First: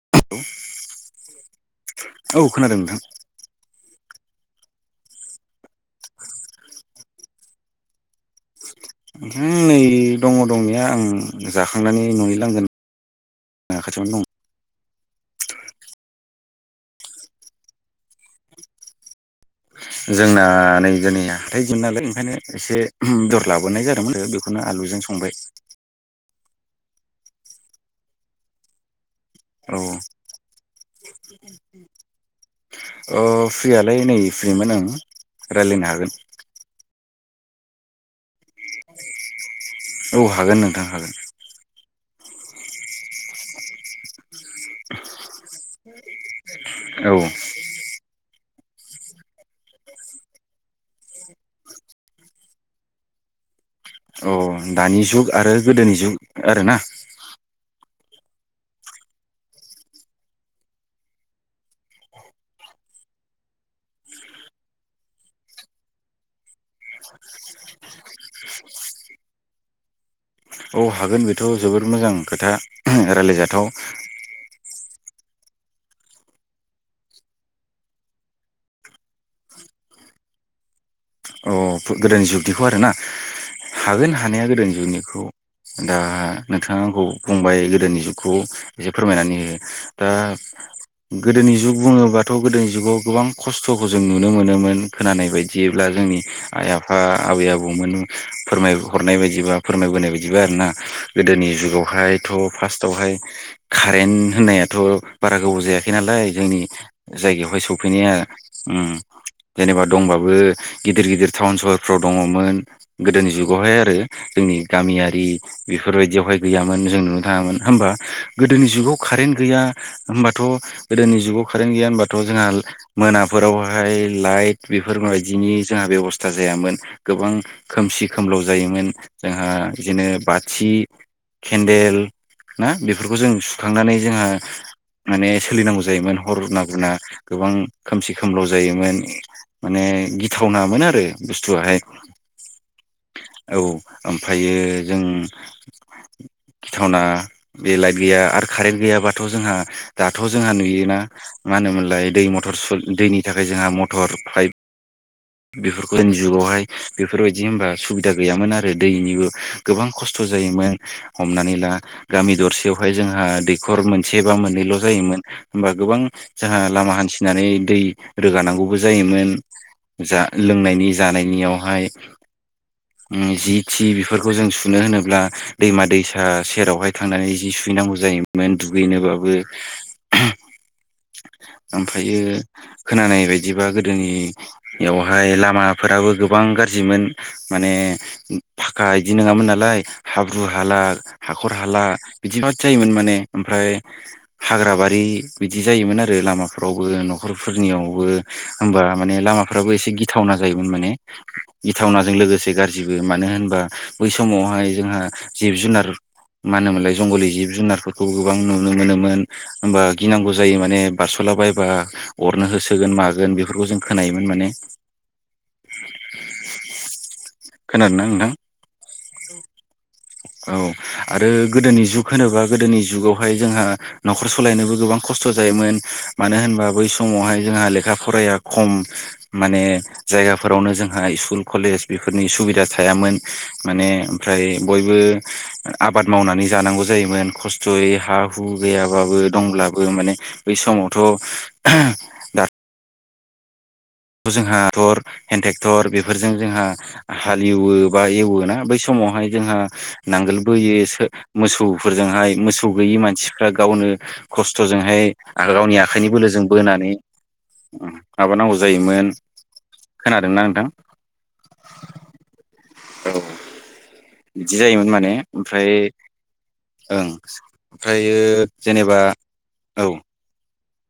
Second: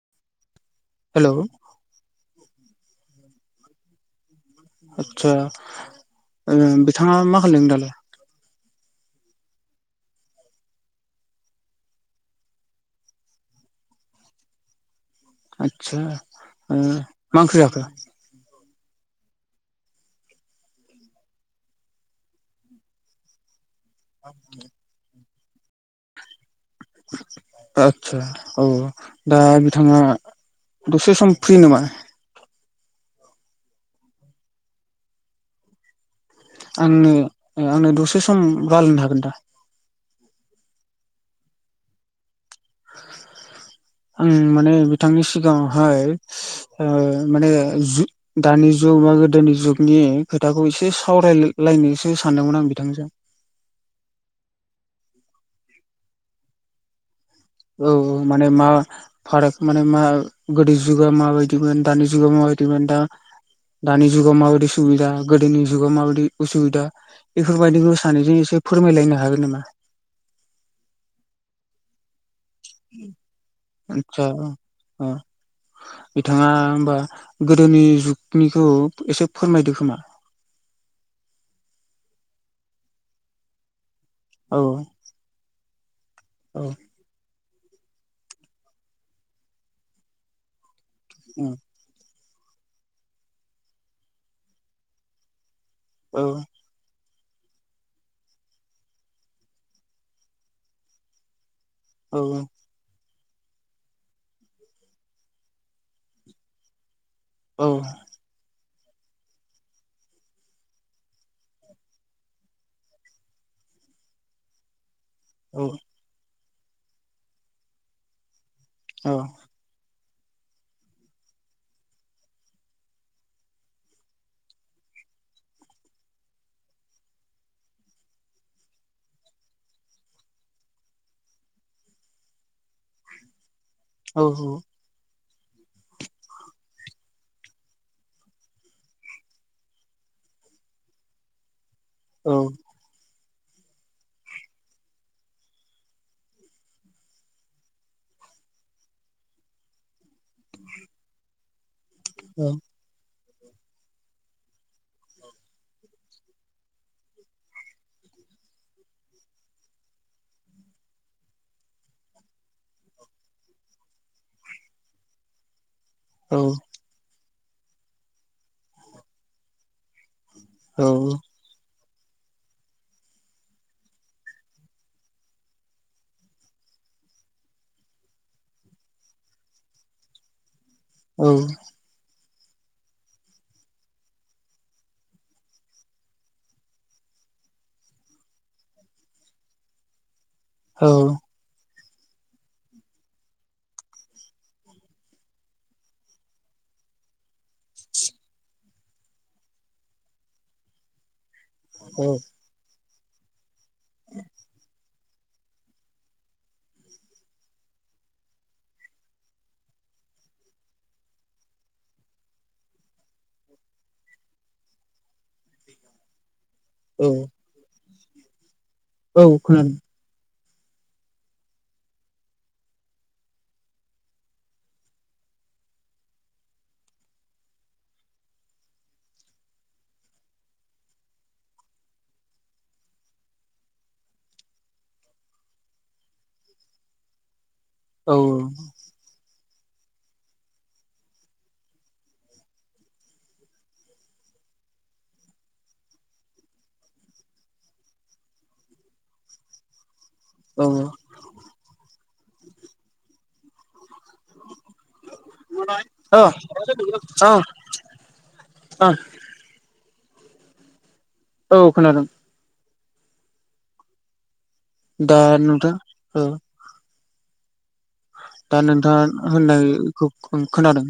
[inaudible] हेल'। औ खोनादों नोंथां। आदसा नोंथाङा मा खालामदों दालाय? नै दङ दंनाया आं जाखांनानै ननि लांगोनायाव। [unintelligible] आटसा मा ओंख्रि जाखो? जोंना नै दिनै हाथाइ दिन नालाय ओंखायनो एसे बेदर लाबो नाय जादोंमोन बेखौनो आलुजों संबाय। आदसा औ दा औ बिथाङा दसे सम फ्रि नामा? अ फ्रियालाय नै फ्रिमोन ओं रायलायनो हागोन। आंनो आंनो दसे सम रालायनो हागोन दा? औ हागोन नोंथां हागोन। आं माने बिथांनि सिगाङावहाय ओ औ माने जु दानि जुग बा गोदोनि जुगनि खोथाखौ एसे सावरायलायनोसो सानदोंमोन आं बिथांजों। अ दानि जुग आरो गोदोनि जुग आरोना। औ औ माने मा फाराग माने मा गोदो जुगा माबायदिमोन दानि जुगा माबायदिमोन। दा दानि जुगाव माबायदि सुबिदा गोदोनि जुगाव माबादि उसुबिदा। बेफोरबायदिखौ सानैजों एसे फोरमायलायनो हागोन नामा? औ हागोन बेथ' जोबोर मोजां खोथा रायलायजाथाव। आदसा अ। बिथाङा होमबा गोदोनि जुगनिखौ एसे फोरमायदो खोमा। अ गोदोनि जुगदिखौ आरोना हागोन हानाया औ गोदोनि जुगनिखौ। दा औ नोंथाङा आंखौ बुंबाय। गोदोनि जुगखौ एसे फोरमायनानै होयो दा औ गोदोनि जुग बुङोबा थ' गोदोनि जुगाव गोबां खस्थ'खौ जों नुनो मोनोमोन खोनानाय बायदियैब्ला जोंनि औ आइ आफा आबै-आबौमोन फोरमाय हरनाय बायदिबा फोरमायबोनाय बायदिबा आरोना गोदोनि जुग गावहायथ' फार्स्टआवहाय कारेन्ट होननायाथ' बारा गोबाव जायाखै नालाय जोंनि जायगायावहाय औ सफैनाया ओम जेनेबा दंबाबो गिदिर-गिदिर टाउन सहरफ्राव दङमोन गोदोनि जुगावहाय आरो जोंनि गामियारि दि बेफोरबायदियावहाय गैयामोन जों नुनो थाङामोन होमबा गोदोनि जुगाव औ कारेन्ट गैया होमबाथ' गोदोनि जुगाव कारेन गैया होमबाथ' जोंहा मोनाफोरावहाय लाइट बेफोर बायदिनि जोंहा बेब'स था जायामोन गोबां खोमसि खोमलाव जायोमोन जोंहा बिदिनो बाथि केन्देल ना बेफोरखौ जों सुखांनानै औ जोंहा माने सोलिनांगौ जायोमोन हर ना गुरना गोबां खोमसि-खोमलाव जायोमोन माने गिथावनाामोन आरो बुस्थुआहाय। औ। औ ओमफ्रायो जों गिथावना बे लाइट गैया आरो कारेन्ट गैयाबाथ' जोंहा दाथ' जोंहा नुयोना मा होनोमोनलाय दै मथर सु दैनि थाखाय जोंहा मटर पाइप बेफोर गोदोनि जुगावहाय बेफोरबायदि होनबा सुबिदा गैयामोन आरो दैनिबो गोबां खस्थ' जायोमोन। हमनानै ला गामि दरसेयावहाय जोंहा दैखर मोनसे बा मोननैल' जायोमोन होमबा गोबां जोंहा लामा हान्थिनानै दै रोगानांगौबो जायोमोन जा लों नि जानायनियावहाय। ओ जि थि बेफोरखौ जों सुनो होनोब्ला दैमा-दैसा सेरावहाय थांनानै जि सुयो नांगौ जायोमोन दुगैनोबाबो। ओमफ्रायो खोनानाय बायदिबा गोदोनियावहाय लामा फोराबो गोबां गाज्रिमोन माने फाखा इदि नङामोन नालाय। हाब्रु-हाला औ हाखर-हाला। बिदिबाद जायोमोन माने ओमफ्राय हाग्रा बारि बिदि जायोमोन आरो लामाफोरावबो न'खर फोरनियावबो होमबा माने लामाफ्राबो एसे गिथावना जायोमोन माने। गिथावनाजों लोगोसे गाज्रिबो मानो होनबा बै समावहाय जोंहा जिब-जुनार मा होनोमोनलाय जंगलि जिब जुनारफोरखौ गोबां नुनो मोनोमोन होमबा गिनांगौ जायो माने बारस ला बायबा अरनो होसोगोन मागोन बेफोरखौ जों खोनायोमोन माने। [unintelligible] ओ। खोनादों ना नोंथां? औ खोनादों। औ आरो गोदोनि जुग होनोबा गोदोनि जुगावहाय जोंहा न'खर सलायनोबो गोबां खस्थ' जायोमोन मानो होनबा बै समावहाय जोंहा लेखा फराया खम माने जायगाफोरावनो जोंहा स्कुल कलेज बेफोरनि सुबिदा थायामोन माने ओमफ्राय बयबो बो आबाद मावनानै जांगौ जायोमोन खसथ'यै हा औ हु गैयाबो। दंब्लाबो माने बै समावथ' दा थ' जोंहा थर हेन्द ट्रेक्टर बेफोरजों जोंहा हालेवो बा एवो ना बै सम समावहाय जोंहा औ नांगोलबोयो सो मोसौफोरजोंहाय मोसौ गैयि मानसिफ्रा गावनो खस्थ'जोंहाय आरो गावनि आखाइनि औ बोलोजों बोनानै उम माबानांगौ जा योमोन खोनादोंना नोंथां? औ खोनादों। औ बिदि जायोमोन माने दा ओमफ्राय नोंथां औ ओं ओमफ्रायो दा जेनेबा नोंथाङा औ होननायखौ खोनादों।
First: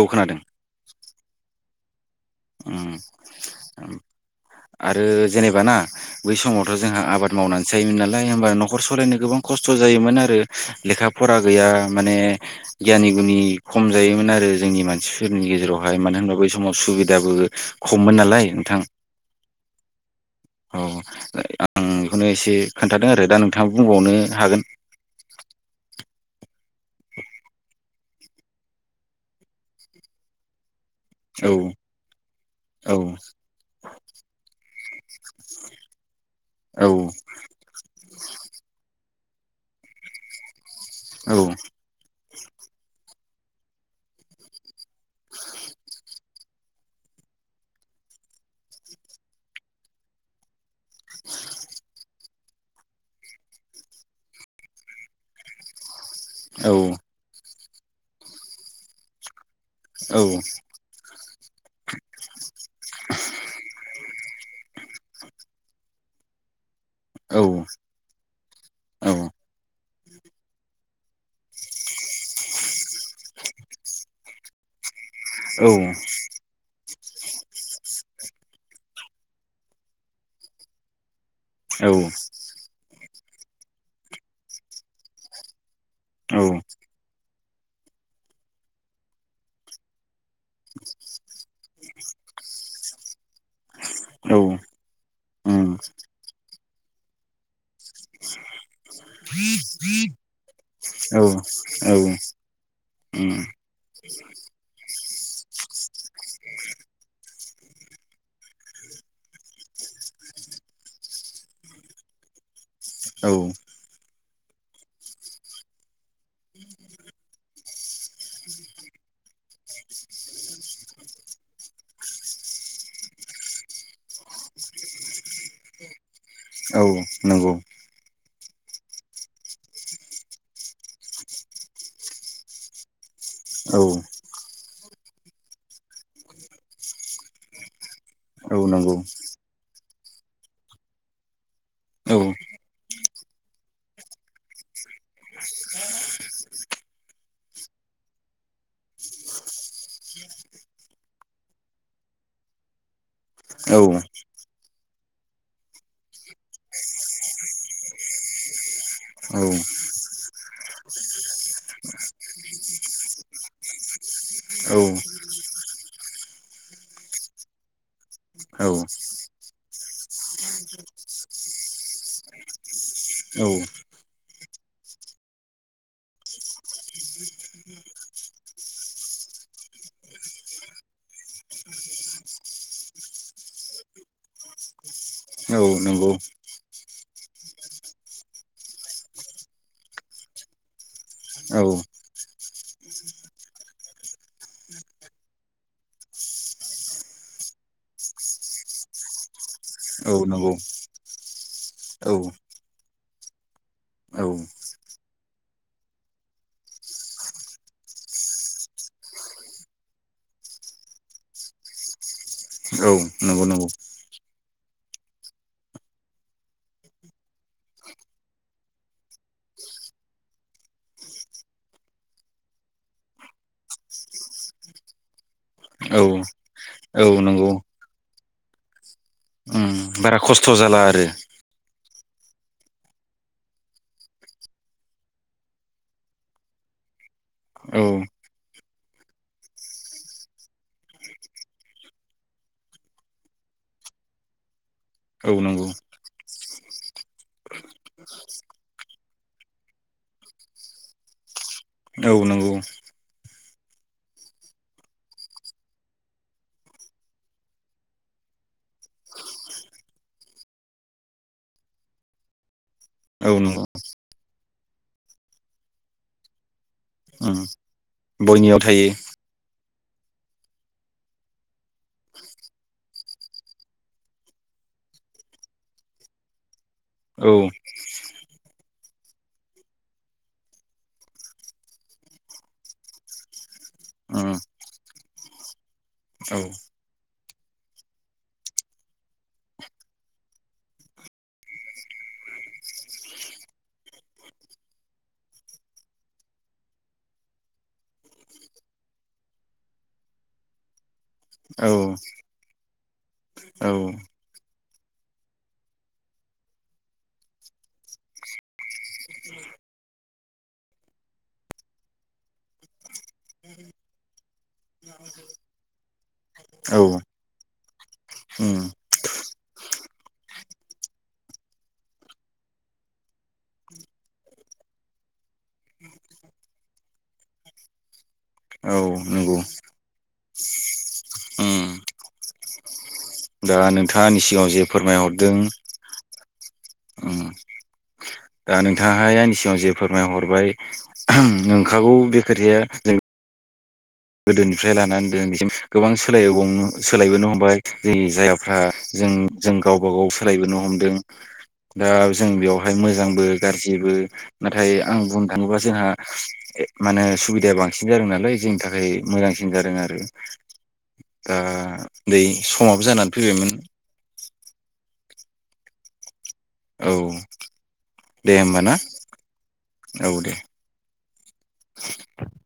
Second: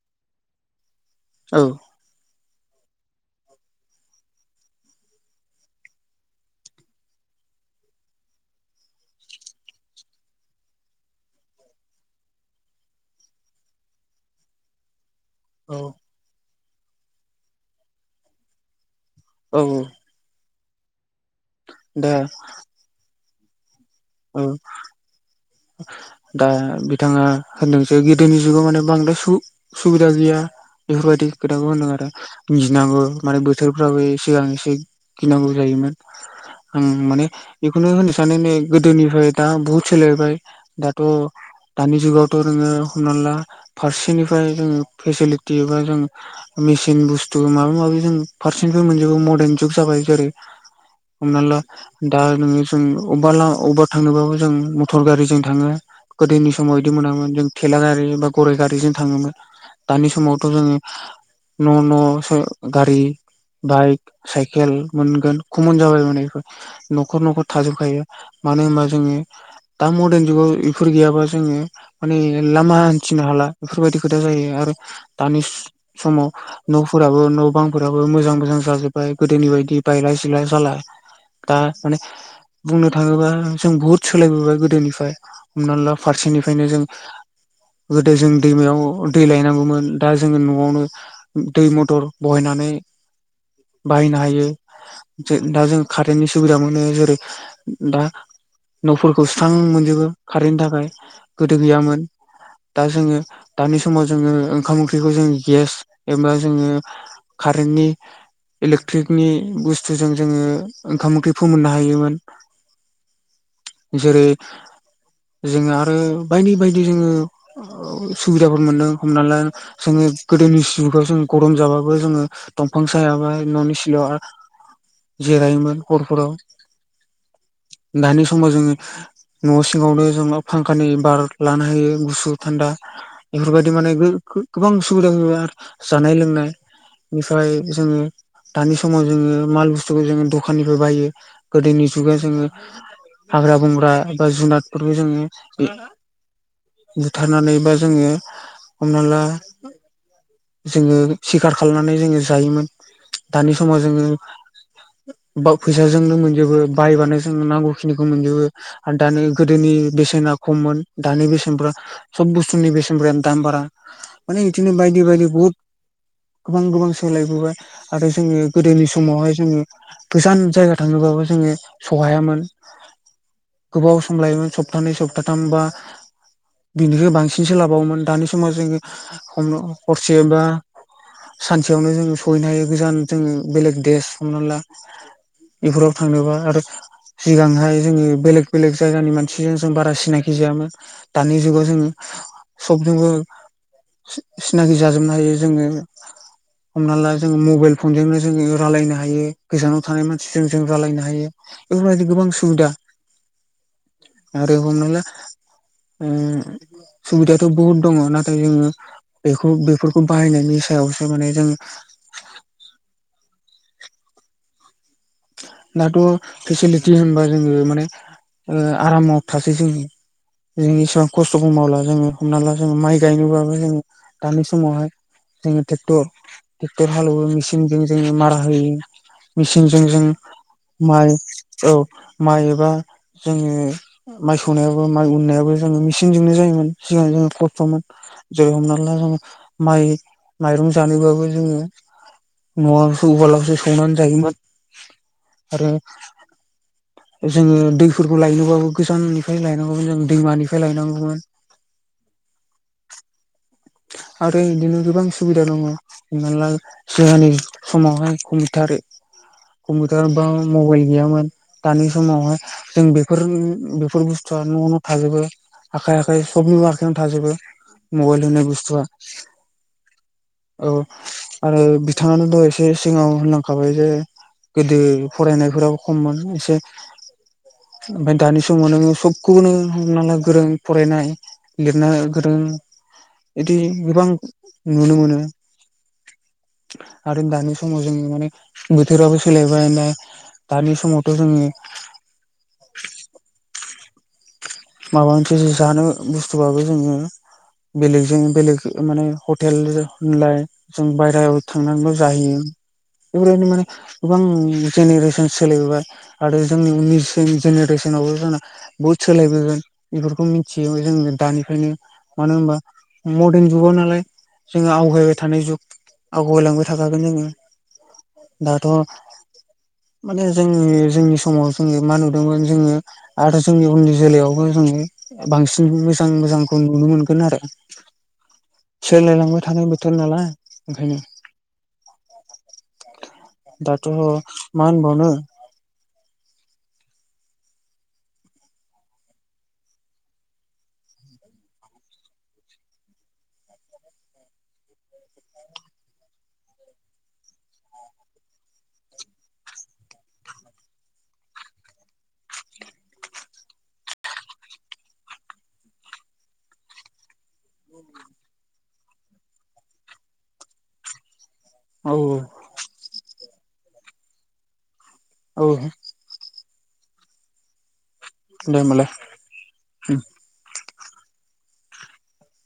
औ खोनादों। औ उम उम आरो जेनेबा ना बै समावथ' जोंहा आबाद मावनासो जायोमोन नालाय होमबा न'खर सलायनो गोबां खस्थ' जायोमोन आरो लेखा फरा गैया माने गियानि गुनि खम जायोमोन आरो। जोंनि मानसिफोरनि औ गेजेरावहाय मानोहोनबा बै समाव सुबिदाबो खममोन नालाय नोंथां। औऔ औ आं बिखौनो एसे खोन्थादों आरो दा नों बुंबावनो औ हागोन। दा बिथाङा होनदोंजे गोदोनि जुगाव माने बांद्राय सु-सुबिदा गैया। बेफोरबायदि औ खोथाखौ होनदों आरो औ गिनांगौ माने बोथोरफ्राबो सिगां एसे गिनांगौ जायोमोन आं औ माने बेखौनो होनो सानो नै गोदोनिफ्राय दा बुहुद सोलायबाय दाथ' औ दानि जुगावथ' नोङो हमना ला फास्ट फारसेनिफाय मोनजोबो मदार्न जुग जाबाय जेरै हमना ला दा नोङो जों अबबा ला अबबा थांनोबाबो जों मटर गारि‌ जों थाङो गोदोनि समाव इदि औ मोनामोन जों थेलागारि बा गराय गारिजों थाङोमोन। दानि औ समावथ' जोङो न'-नसो गारि बाइक साइकेल मोनगोन खमन जाबाय माने इफोर औ न'खर-न'खर थाजोबखायो मानोहोनबा औ जोङो दा मदान जुगाव बेफोर गैयाबा जोङो माने लामा हान्थिनो हाला बेफोरबायदि खोथा जायो आरो दानि औ उम स-समाव न' फोराबो नबांफोराबो मोजां-मोजां जाजोबबाय गोदोनि बायदि बायलाय सिला जाला दा औ माने बुंनोथाङोबा जों बुहुद सोलायबोबाय गोदोनिफ्राय हमनाला फारसेनिफ्रायनो जों गोदो जों दैमायाव दै लायनांगौमोन दा जोङो न'वावनो दै मथर बहायनानै बाहायनोहायो जों दा जों कारेन्टनि सुबिदा मोनो जेरै दा न'फोरखौ स्रां मोनजोबो बेनि थाखाय गोदो औ गैयामोन दा जोङो उम दानि समाव जोङो ओंखाम ओंख्रिखौ जों गेस एबा जोङो कारेेनटनि इलेक्ट्रिकनि बुस्थुजों जोङो ओंखाम ओंख्रि फोमोननो हायोमोन। औ जेरै जोङो आरो बायदि-बायदि जोङो ओह सुबिदाफोर मोनदों हमनाला जोङो गोदोनि जुगाव जों गरम जाबाबो जोङो दंफां सायाबा न'नि सिलायावहा जिरायोमोन हरफोराव। औ नंगौ। दानि समाव जोंङो न' सिङावनो जों मा फांखानि बार लानो हायो गुसु थान्दा बेफोरबायदि औ माने गो गो गोबां सुबिदा होयो आरो जानाय लोंनाय इनिफ्राय जोंङो औ दानि नंगौ समाव जोंङो माल बुस्थुखौ जोंङो दखाननिफाय बायो। गोदोनि औ जुगा जोंङो हाग्रा बंग्रा एबा जुनाद फोरबो जोंङो ज [inaudible] थारनानै बा जोंङो हमना ला जोंङो सिखार खालामनानै जोंङो जायोमोन दानि औ समाव जोंङो बाव फैसाजोंनो मोनजोबो बायबानो जोंनो नांगौखिनिखौ मोनजोबो आरो दानि गोदोनि बेसेना खममोन दानि बेसेनफ्रा सब बुस्थुनि बेसेनफ्रानो दाम बारा। माने इदिनो बायदि बायदि बहुद गोबां गोबां सोलायबोबाय। आरो जोंङो औ गोदोनि समावहाय जोंङो गोजान जायगा थांङोबाबो जोंङो। सहायामोन। औ सप्तानैै सप्ताथाम बा बिनिखै बांसिनसो लाबावोमोन दानि समाव जोंङो हम हरसे बा सानसेयावनो जोंङो सहैनो हायो गोजान जों बेलेग देस हमना ला औ बेफोराव नंगौ थांनोबा आरो सिगांहाय जोंङो बेलेग बेलेग। जायगानि मानसिजों जों बारा सिनाखि जायामोन दानि औ जुगाव जोंङो सबजोंबो। सि सिनाखि जाजोबनो हायो जोंङो। हमना ला जोंङो मबाइल फनजोंनो जोंङो रालायनो हायो गोजानाव थानाय औ मानसिजों नंगौ जों रालायनो हायो। इफोरबायदि औ गोबां सुबिदा औ आरो हमना ला। ओम सुबिदायाथ' बहुद दंङ नाथाय जोंङो बेखौ बेफोरखौ बाहायनायनि सो सायावसो माने जों औ नंग। दाथ' पिसिल्थि होनबा जोंङो माने ओ आरामाव थासै जोंङो। जों इसेबां खस्थ'बो मावला जों हमना ला जों माइ गायनोबाबो जों दानि समावहाय। जोंङो औ ट्रेक्टर ट्रेक्टर औ हालेवो नंगौ मेसिनजों जोंङो मारा होयो मिसिन उम जों बारा खस्थ' जाला आरो माइ औ माइ एबा जोंङो माइ सौनायाबो माइ उननायाबो जों मेचिनजोंनो जायोमोन सिगां जोंङो औ खस्थ'मोन। जों हमना ला जोंङो माइ माइरं जानोबाबो जोंङो। न'आवसो उवाल आवसो सौनानै जायोमोन। औ नंगौ। जोंङो दैफोरखौ लायनोबाबो गोजाननिफ्राय लायनांगौमोन जों दैमानिफ्राय लायनांगौमोन। औ नंगौ। [inaudible] आरो बिदिनो गोबां सुबिदा दंङ हमनाला जोंहानि समावहाय कमिथार। कम्पिटार बा मबाइल गैयामोन दानि समावहाय जों बेफोर औ नंगौ बेफोर बुस्थ थुया न' न' थाजोबो आखाय आखाय सबनिबो आखायावनो थाजोबो उम मबाइल होननाय बुस्थ बयनियाव बुुस्थ थायो औ आरो बिथांङानो दहाय एसे सिगांङाव होनलांखाबाय जे गोदो फरायनायफोराबो खममोन एसे औ ओमफाय दानि समाव नोंङो सब गुबुनो हमनाला गोरों फरायनाय लिरना गोरों। बिदि गोबां उम नुनो मोनो। औ आरो दानि समाव जोंङो माने बोथोराबो सोलायबाय ने। दानि समावथ' जोंनि माबा मोनसे जानो बुस्थुबाबो जोंङो बेलेगजों बेलेग माने हटेल होनलाय जों बायहेरायाव औ थांनांगौ जाहैयो। बेफोरनो माने औ गोबां जेनेरेसन सोलिबोबाय आरो जोंनि उननि जेनेरेसन होमबाबो जोंना बहुत सोलायबोबाय,, बेफोरखौ मिथियो जों दानिफ्रायनो मानो होनबा मदारन जुगाव नालाय,, जोङो आवगायबाय थानाय जुग आवगायलांबाय औ थाखागोन जोङो,, उम दाथ',, माने जोंङो जोंनि समाव जोङो मा नुदोंमोन जोङो आरो जोंनि उननि जोलैयाव,, जोङो बांसिन मोजां- मोजांखौ नुनो मोनगोन आरो,, औ नंगौ सोलायलांबाय थानाय बोथोर नालाय ओंखायनो,, उम दा दाथ' नोंथाङा आंनि सिगाङाव मा जे होन बावनो,, फोरमायहरदों उम दा नोंथाङाहाय आंनि सिगाङाव जे फोरमायहरबाय नंखागौ बे खोथाया जों,, गोदोनिफ्राय लानानै दोनैसिम गोबां सोलायबाव नङा होमबा जों जायगाफ्रा,, जों जों गावबा- गाव सोलायबोनो हमदों। दा जों बेवहाय मोजांबो गाज्रिबो नाथाय आं बुंनो थाङोबा जोंहा माने सुबिदाया बांसिन जादों नालाय जोंनि थाखाय ओफ्राय मोजांसिन जादों आरो दा औ बै समाबो जानानै फैबायमोन औ। औ दे होमबा ना, औ दे। [unintelligible]